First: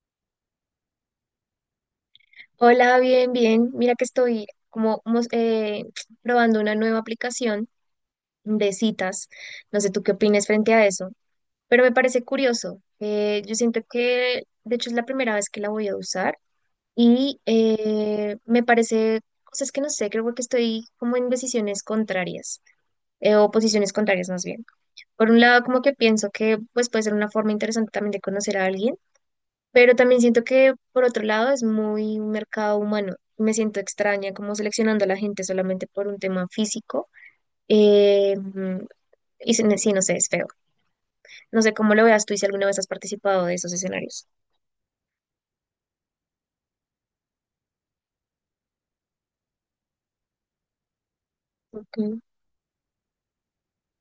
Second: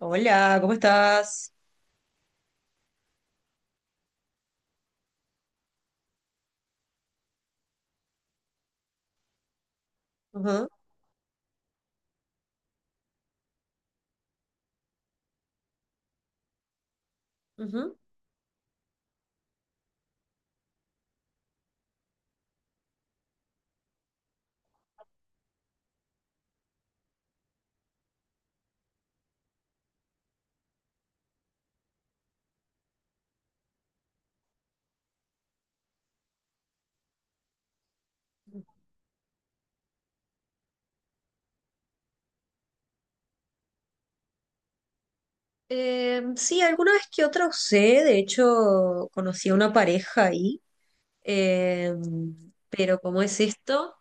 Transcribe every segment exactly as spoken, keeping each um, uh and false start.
Hola, ¿cómo estás? Hola, bien, bien. Mira que estoy como mos- eh, probando una nueva aplicación de citas. No sé tú qué opinas Ujú, frente a eso, pero me parece curioso. Eh, yo siento que, de hecho, es la primera vez que la voy a usar y ujú. eh, me parece cosas que no sé, creo que estoy como en decisiones contrarias eh, o posiciones contrarias más bien. Por un lado, como que pienso que pues puede ser una forma interesante también de conocer a alguien, pero también siento que, por otro lado, es muy un mercado humano. Me siento extraña como seleccionando a la gente solamente por un tema físico. Eh, mm, y se- sí, no sé, es feo. No sé cómo lo veas tú y si alguna vez has participado de esos escenarios. Eh, sí, alguna vez que otra usé, de hecho conocí a una pareja ahí, eh, Okay. pero ¿cómo es esto?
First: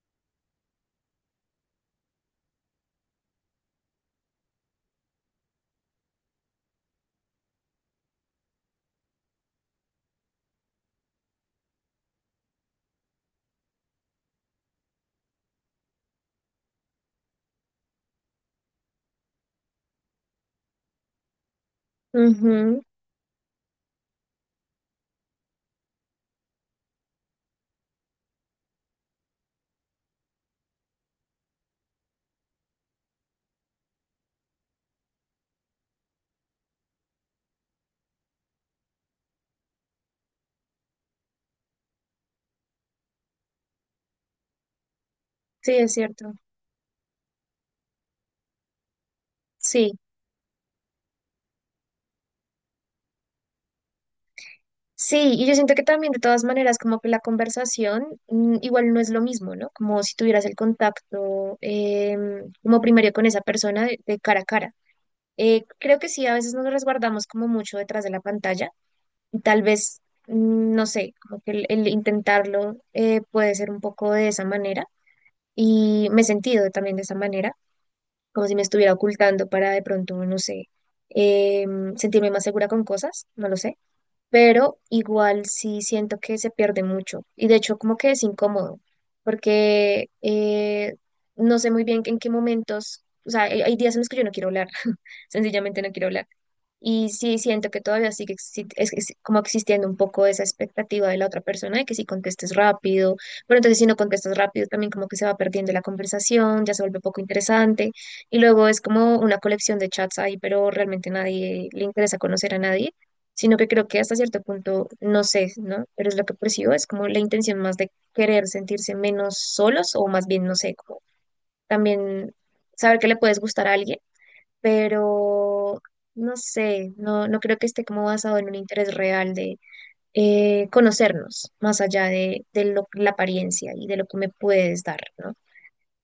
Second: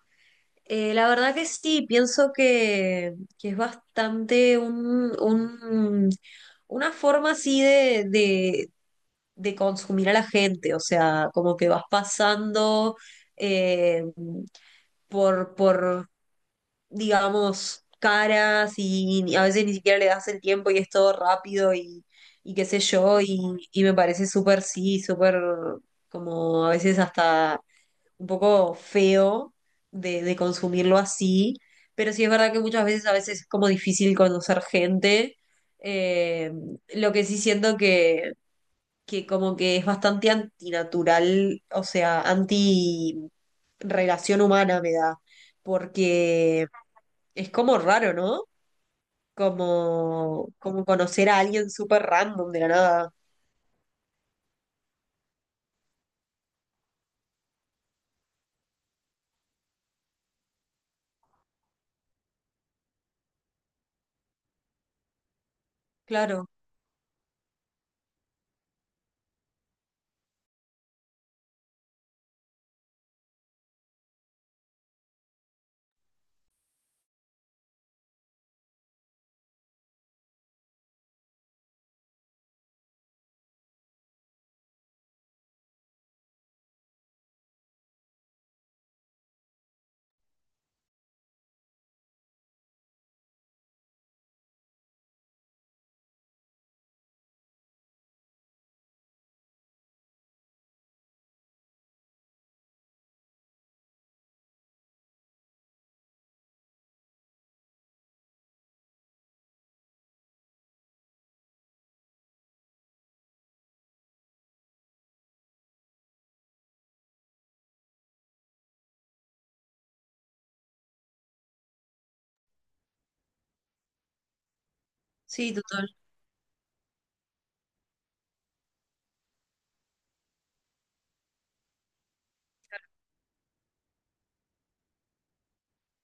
Eh, la verdad que sí, pienso que, que es bastante un, un- una forma así de, de, de consumir a la gente, o sea, como que vas pasando eh, por, por digamos, caras y ni- a veces ni siquiera le das el tiempo y es todo rápido y, y qué sé Ujú. yo, y, y me parece súper, sí, súper como a veces hasta un poco feo de, de consumirlo así, pero sí es verdad que muchas veces a veces es como difícil conocer gente. Eh, lo que sí siento que, que como que es bastante antinatural, o sea, anti relación humana me da Sí, es cierto. porque es como raro, ¿no? Sí. Como, como conocer a alguien súper random de la nada. Sí, y yo siento que también de todas maneras como que la conversación mm, igual no es lo mismo, ¿no? Como si tuvieras el contacto em, como primario con esa persona de de cara a cara. Eh, creo que sí, a Claro, veces nos resguardamos como mucho detrás de la pantalla y tal vez, mm, no sé, como que el, el intentarlo eh, puede ser un poco de esa manera y me he sentido también de esa manera, como si me estuviera ocultando para de pronto, no sé, eh, sentirme más segura con cosas, no lo sé, pero igual sí siento que se pierde mucho y de hecho como que es incómodo porque eh, no sé muy bien en qué momentos, o sea, hay hay días en los que yo no quiero hablar, sencillamente no quiero hablar y sí, siento que todavía sigue exi- es- es como existiendo un poco esa expectativa de la otra persona de que si contestes rápido, pero entonces si no contestas rápido también como que se va perdiendo la conversación, ya se vuelve poco interesante y luego es como una colección de chats ahí, pero realmente nadie le interesa conocer a nadie, sino que creo que hasta cierto punto, no sé, ¿no? Pero es lo que percibo, es como la intención más de querer sentirse menos solos o más bien, no sé, como también saber que le puedes gustar a alguien, sí, pero total, no sé, no, no creo que esté como basado en un interés real de eh, conocernos, más allá de, de lo- la apariencia y de lo que me puedes dar, ¿no?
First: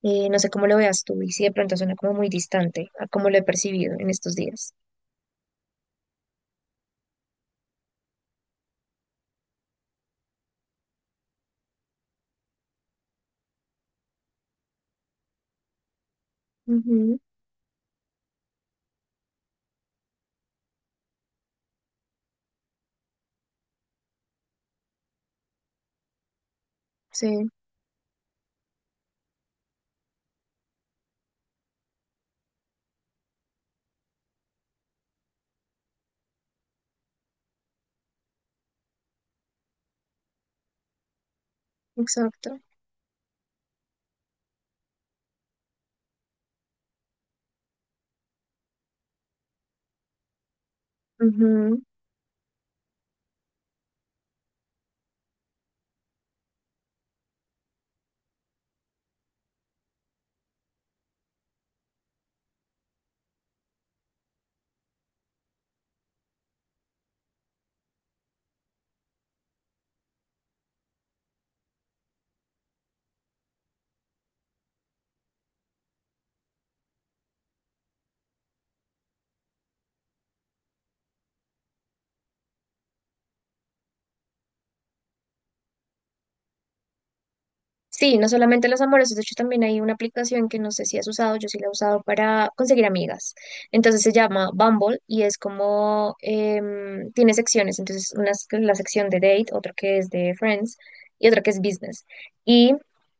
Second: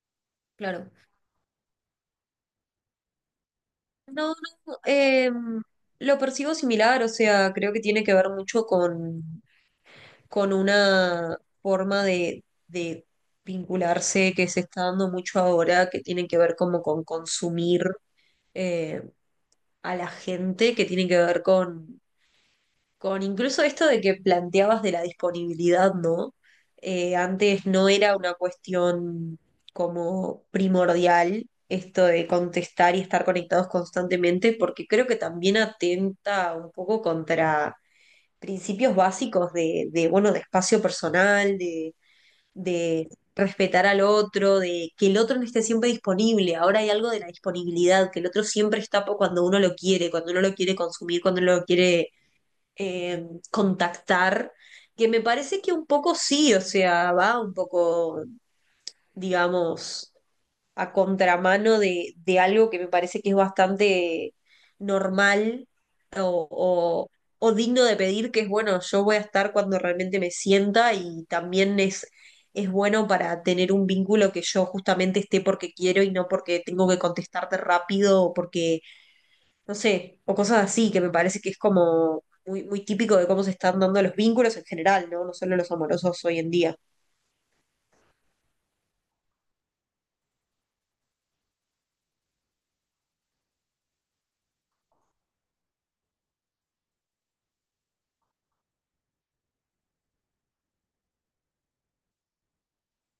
Eh, no sé cómo lo claro. veas tú y si de pronto suena como muy distante a cómo lo he percibido en estos No, días. no, em, lo percibo similar, o sea, creo que tiene que ver mucho con, con una forma de, de vincularse que se está dando mucho ahora, que tiene que ver como con Ujú, consumir eh, a la gente, que tiene que ver con Con incluso esto de que planteabas de la disponibilidad, ¿no? Eh, sí, antes no era una cuestión como primordial esto de contestar y estar conectados constantemente, porque creo que también atenta un poco contra principios básicos de, de, bueno, de espacio personal, de, exacto. de respetar al otro, de que el otro no esté siempre disponible. Ahora hay algo de la disponibilidad, que el otro siempre está po- cuando uno lo quiere, cuando uno lo quiere consumir, cuando uno lo quiere eh, contactar, que me parece que un poco sí, o sea, va un poco, digamos, a contramano de, de algo que me parece que es bastante normal o, o- o digno de pedir, que es bueno, yo voy a estar cuando realmente me sienta y también es, es bueno para tener un vínculo que yo justamente esté porque quiero y no porque tengo que contestarte rápido o porque no sé, o cosas así, que me parece que es como muy, muy típico de cómo se están dando los vínculos en general, ¿no? No solo los amorosos hoy en día. Sí, no solamente los amorosos, de hecho también hay una aplicación que no sé si has usado, yo sí la he usado para conseguir amigas. Entonces se llama Bumble y es como, em, tiene secciones, entonces una es la sección de date, otra que es de friends y otra que es business. Y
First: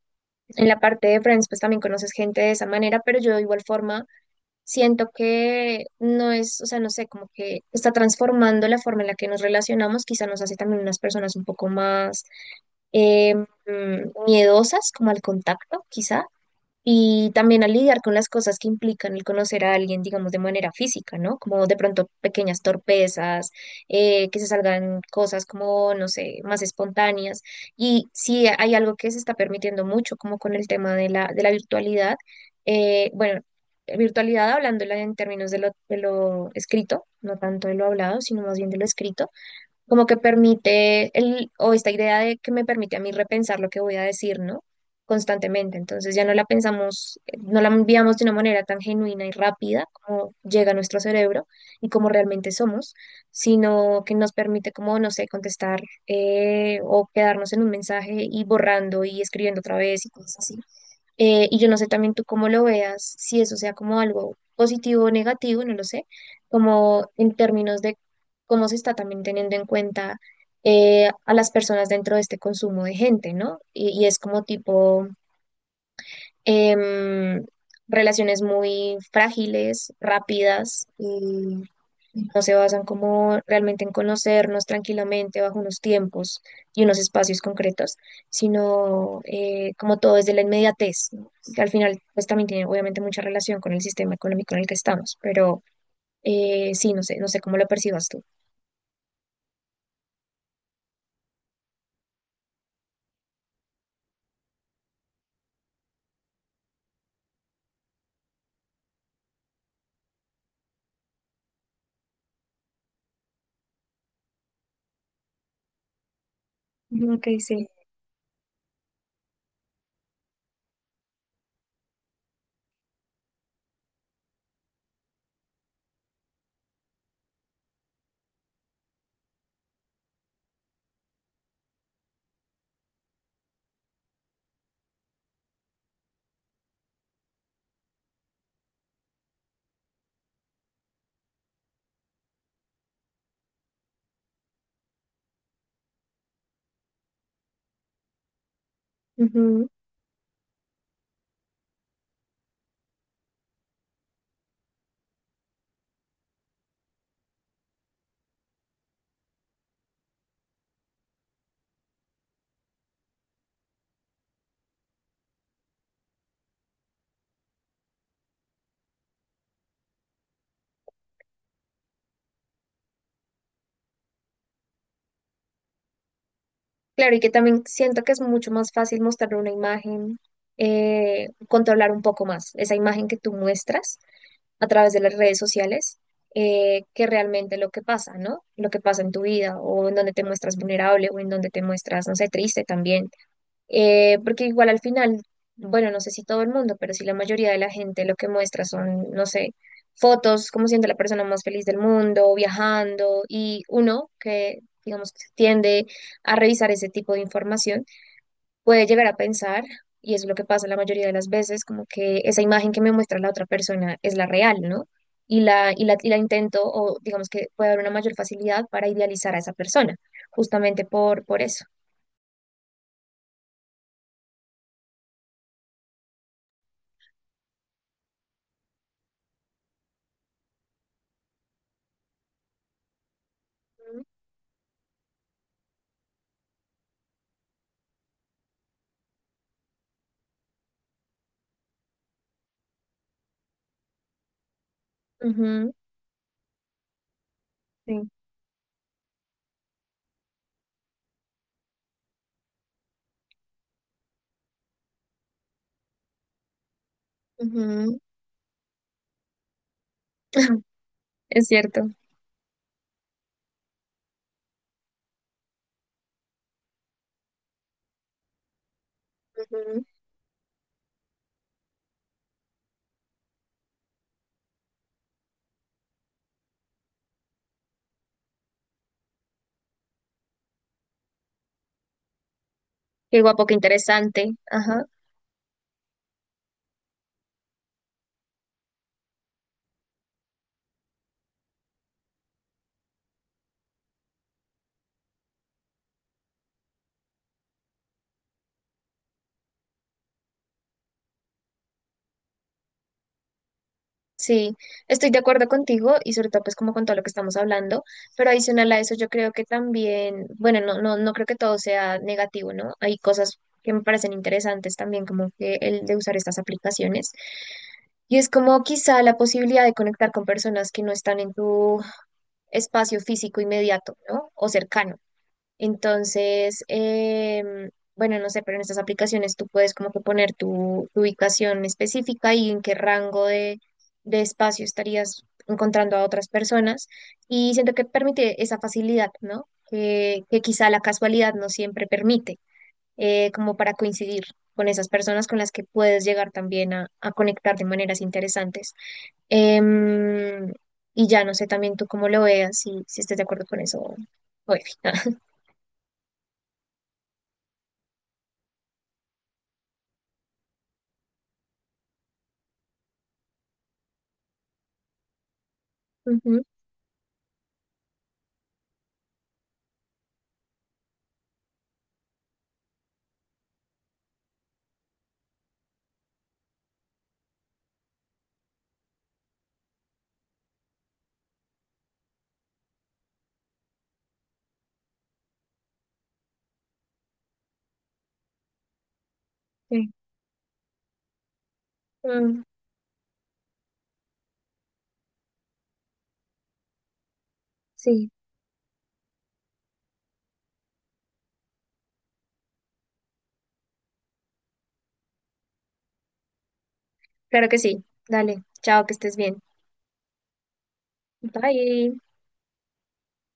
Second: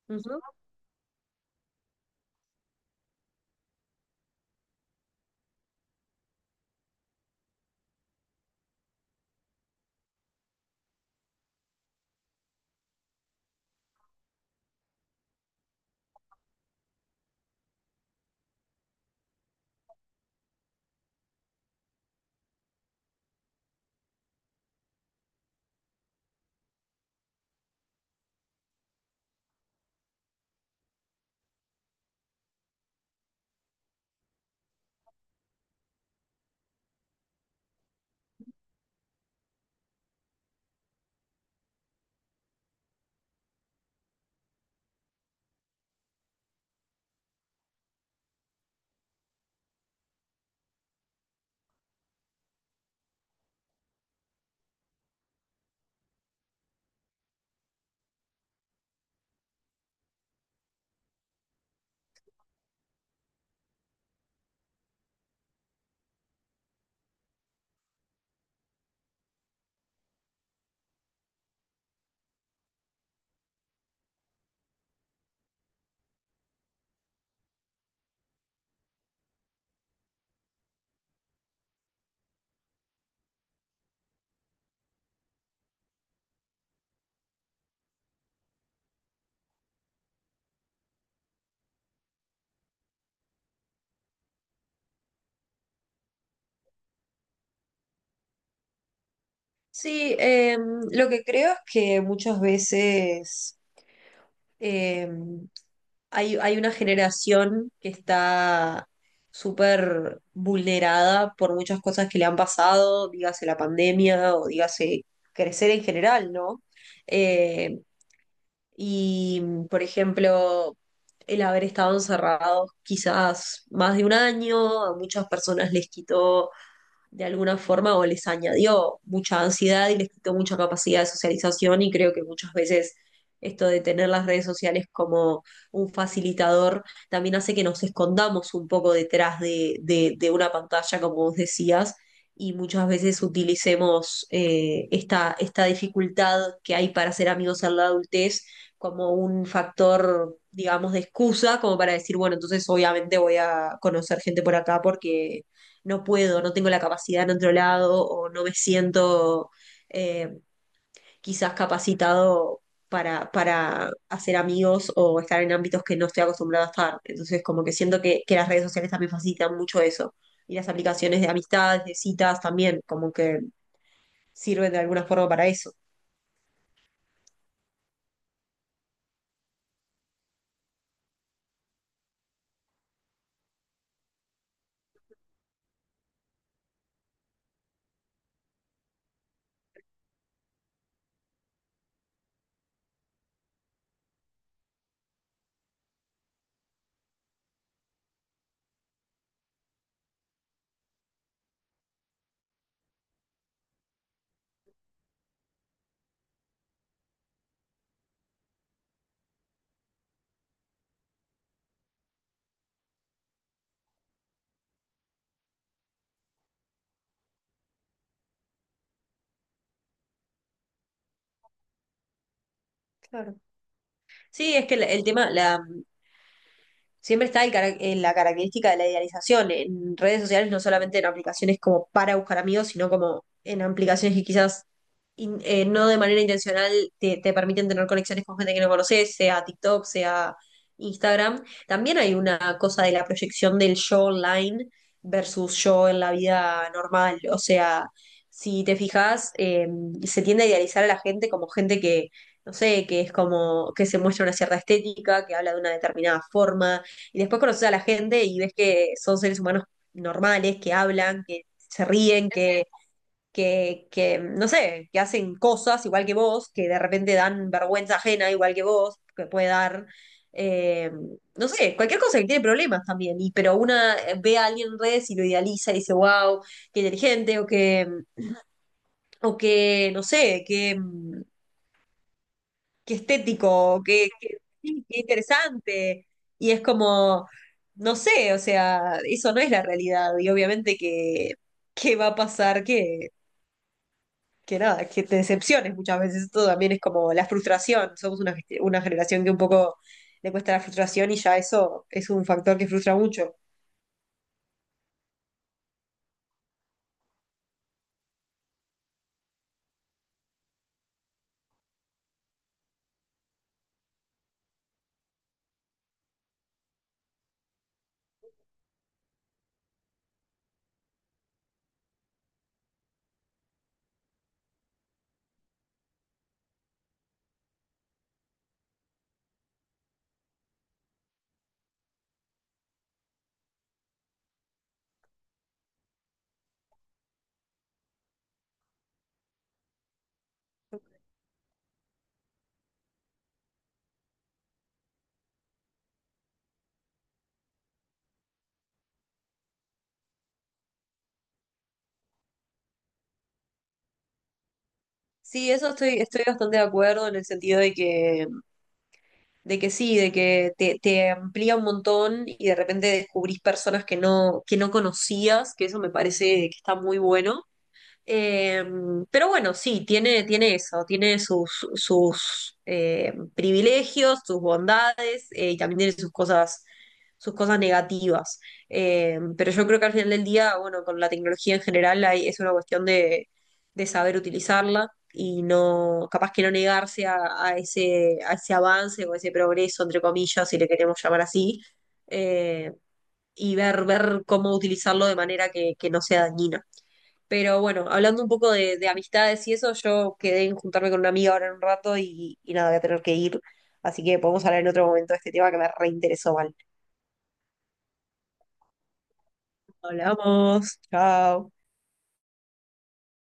Ujú. en la parte de friends pues también conoces gente de esa manera, pero yo de igual forma siento que no es, o sea, no sé, como que está transformando la forma en la que nos relacionamos, quizá nos hace también unas personas un poco más eh, mm, miedosas como al contacto, quizá, y también a lidiar con las cosas que implican el conocer a alguien, digamos, de manera física, ¿no? Como de pronto pequeñas torpezas, eh, que se salgan cosas como, no sé, más espontáneas. Y sí, hay algo que se está permitiendo mucho, como con el tema de la, de la virtualidad. eh, bueno, virtualidad hablándola en términos de lo, de lo escrito, no tanto de lo hablado, sino más bien de lo escrito, como que permite el, o esta idea de que me permite a mí repensar lo que voy a decir, ¿no? Constantemente. Entonces ya no la pensamos, eh, no la enviamos de una manera tan genuina y rápida como llega a nuestro cerebro y como realmente somos, sino que nos permite como, no sé, contestar eh, o quedarnos en un mensaje y borrando y escribiendo otra vez y cosas así. Eh, y yo no sé también tú cómo lo veas, si eso sea como algo positivo o negativo, no lo sé, como en términos de cómo se está también teniendo en cuenta eh, a las personas dentro de este consumo de gente, ¿no? Y, y es como tipo em, relaciones muy frágiles, rápidas, no se basan como realmente en conocernos tranquilamente bajo unos tiempos y unos espacios concretos, sino eh, como todo desde la inmediatez, ¿no? Que al final pues también tiene obviamente mucha relación con el sistema económico en el que estamos, pero eh, sí, no sé, no sé cómo lo percibas tú. Sí, eh, lo que creo es que muchas veces eh, hay, hay una generación que está súper vulnerada por muchas cosas que le han pasado, dígase la pandemia o dígase crecer en general, ¿no? Ok, sí. Eh, Y, por ejemplo, el haber estado encerrados quizás más de un año, a muchas personas les quitó de alguna forma o les añadió mucha ansiedad y les quitó mucha capacidad de socialización y creo que muchas veces esto de tener las redes sociales como un facilitador también hace que nos escondamos un poco detrás de, de- de una pantalla, como vos decías, y muchas veces utilicemos eh, esta, esta dificultad que hay para ser amigos en la adultez como un Ujú. factor, digamos, de excusa, como para decir, bueno, entonces obviamente voy a conocer gente por acá porque no puedo, no tengo la capacidad en otro lado o no me siento eh, quizás capacitado para, para hacer amigos o estar en ámbitos que no estoy acostumbrado a estar. Entonces, como que siento que, que las redes sociales también facilitan mucho eso. Y las aplicaciones de amistades, de citas también, como que sirven de alguna forma para eso. Claro, y que también siento que es mucho más fácil mostrar una imagen, eh, controlar un poco más esa imagen que tú muestras a través de las redes sociales, eh, que realmente lo que pasa, ¿no? Lo que pasa en tu vida o en donde te muestras vulnerable o en donde te muestras, no sé, triste también. Eh, porque igual al final, bueno, no sé si todo el mundo, pero si la mayoría de la gente lo que muestra son, no sé, fotos, cómo siente la persona más feliz del mundo, viajando y uno que, digamos, tiende a revisar ese tipo de información puede llegar a pensar, y es lo que pasa la mayoría de las veces, como que esa imagen que me muestra la otra persona es la real, ¿no? Y la, y la, y la intento, o digamos que puede haber una mayor facilidad para idealizar a esa persona, justamente por, por eso. Claro. Sí, es que el, el tema, la, siempre está el cara- en la característica de la idealización en redes sociales, no solamente en aplicaciones como para buscar amigos, sino como en aplicaciones que quizás in- eh, no de manera intencional te, te permiten tener conexiones con gente que no conoces, sea TikTok, sea Instagram. También hay una cosa de la proyección del yo online versus Ujú, yo en la vida normal. O sea, sí, si te fijas, eh, se tiende a idealizar a la gente como gente que... No sé, que es como que se muestra una cierta estética, que habla de una determinada forma, y después conoces a la ujú. gente y ves que son seres humanos normales, que hablan, que Es se cierto. ríen, que, que, que, no sé, que hacen cosas igual que vos, que de repente dan vergüenza ajena igual que vos, que puede Ujú. dar, eh, no sé, cualquier cosa que tiene problemas también, y, pero una eh, ve a alguien en redes y lo idealiza y dice, wow, qué inteligente, o que, o que, no sé, que mm, qué Qué guapo, qué estético, qué, interesante. qué- Ajá. sí, qué interesante. Y es como, no sé, o sea, eso no es la realidad. Y obviamente que, que va a pasar que, que nada, que te decepciones muchas veces. Esto también es como la frustración. Somos una, gest- una generación que un poco le cuesta la frustración y ya eso es un factor que frustra mucho. Sí, estoy de acuerdo contigo y sobre todo pues como con todo lo que estamos hablando, pero adicional a eso yo creo que también, bueno, no, no, no creo que todo sea negativo, ¿no? Hay cosas que me parecen interesantes también, como que el de usar estas aplicaciones. Y es como quizá la posibilidad de conectar con personas que no están en tu espacio físico inmediato, ¿no? O cercano. Entonces, em, bueno, no sé, pero en estas aplicaciones tú puedes como que poner tu, tu ubicación específica y en qué rango de, de espacio estarías encontrando a otras personas. Y siento que permite esa facilidad, ¿no? Que, que quizá la casualidad no siempre permite, eh, como para coincidir con esas personas con las que puedes llegar también a, a conectar de maneras interesantes. Em, y ya no sé también tú cómo lo veas, si, si estés de acuerdo con eso. Oye. Sí, eso estoy, estoy bastante de acuerdo en el sentido de que de que sí, de que te, te amplía un montón y de repente descubrís personas que no, que no conocías, que eso me parece Ujú, que está muy bueno. Eh, pero bueno, sí, tiene, tiene eso, tiene sus, sus eh, privilegios, sus bondades eh, y también tiene sus cosas, sus cosas negativas. Eh, pero yo creo que al final del día, bueno, con la tecnología en general hay- es una cuestión de, de saber utilizarla y no, capaz que no negarse a, a ese, a ese avance o ese progreso, sí. entre comillas, si le queremos llamar así, Mm, eh, y ver, ver cómo utilizarlo de manera que, que no sea dañina. Pero bueno, sí, hablando un poco de, de amistades y eso, yo quedé en juntarme con una amiga ahora en un rato y, y nada, voy a tener que ir. Así que podemos hablar en otro momento de este tema que me reinteresó mal. claro que sí. Dale, chao, que estés bien. Hablamos, chao. Bye.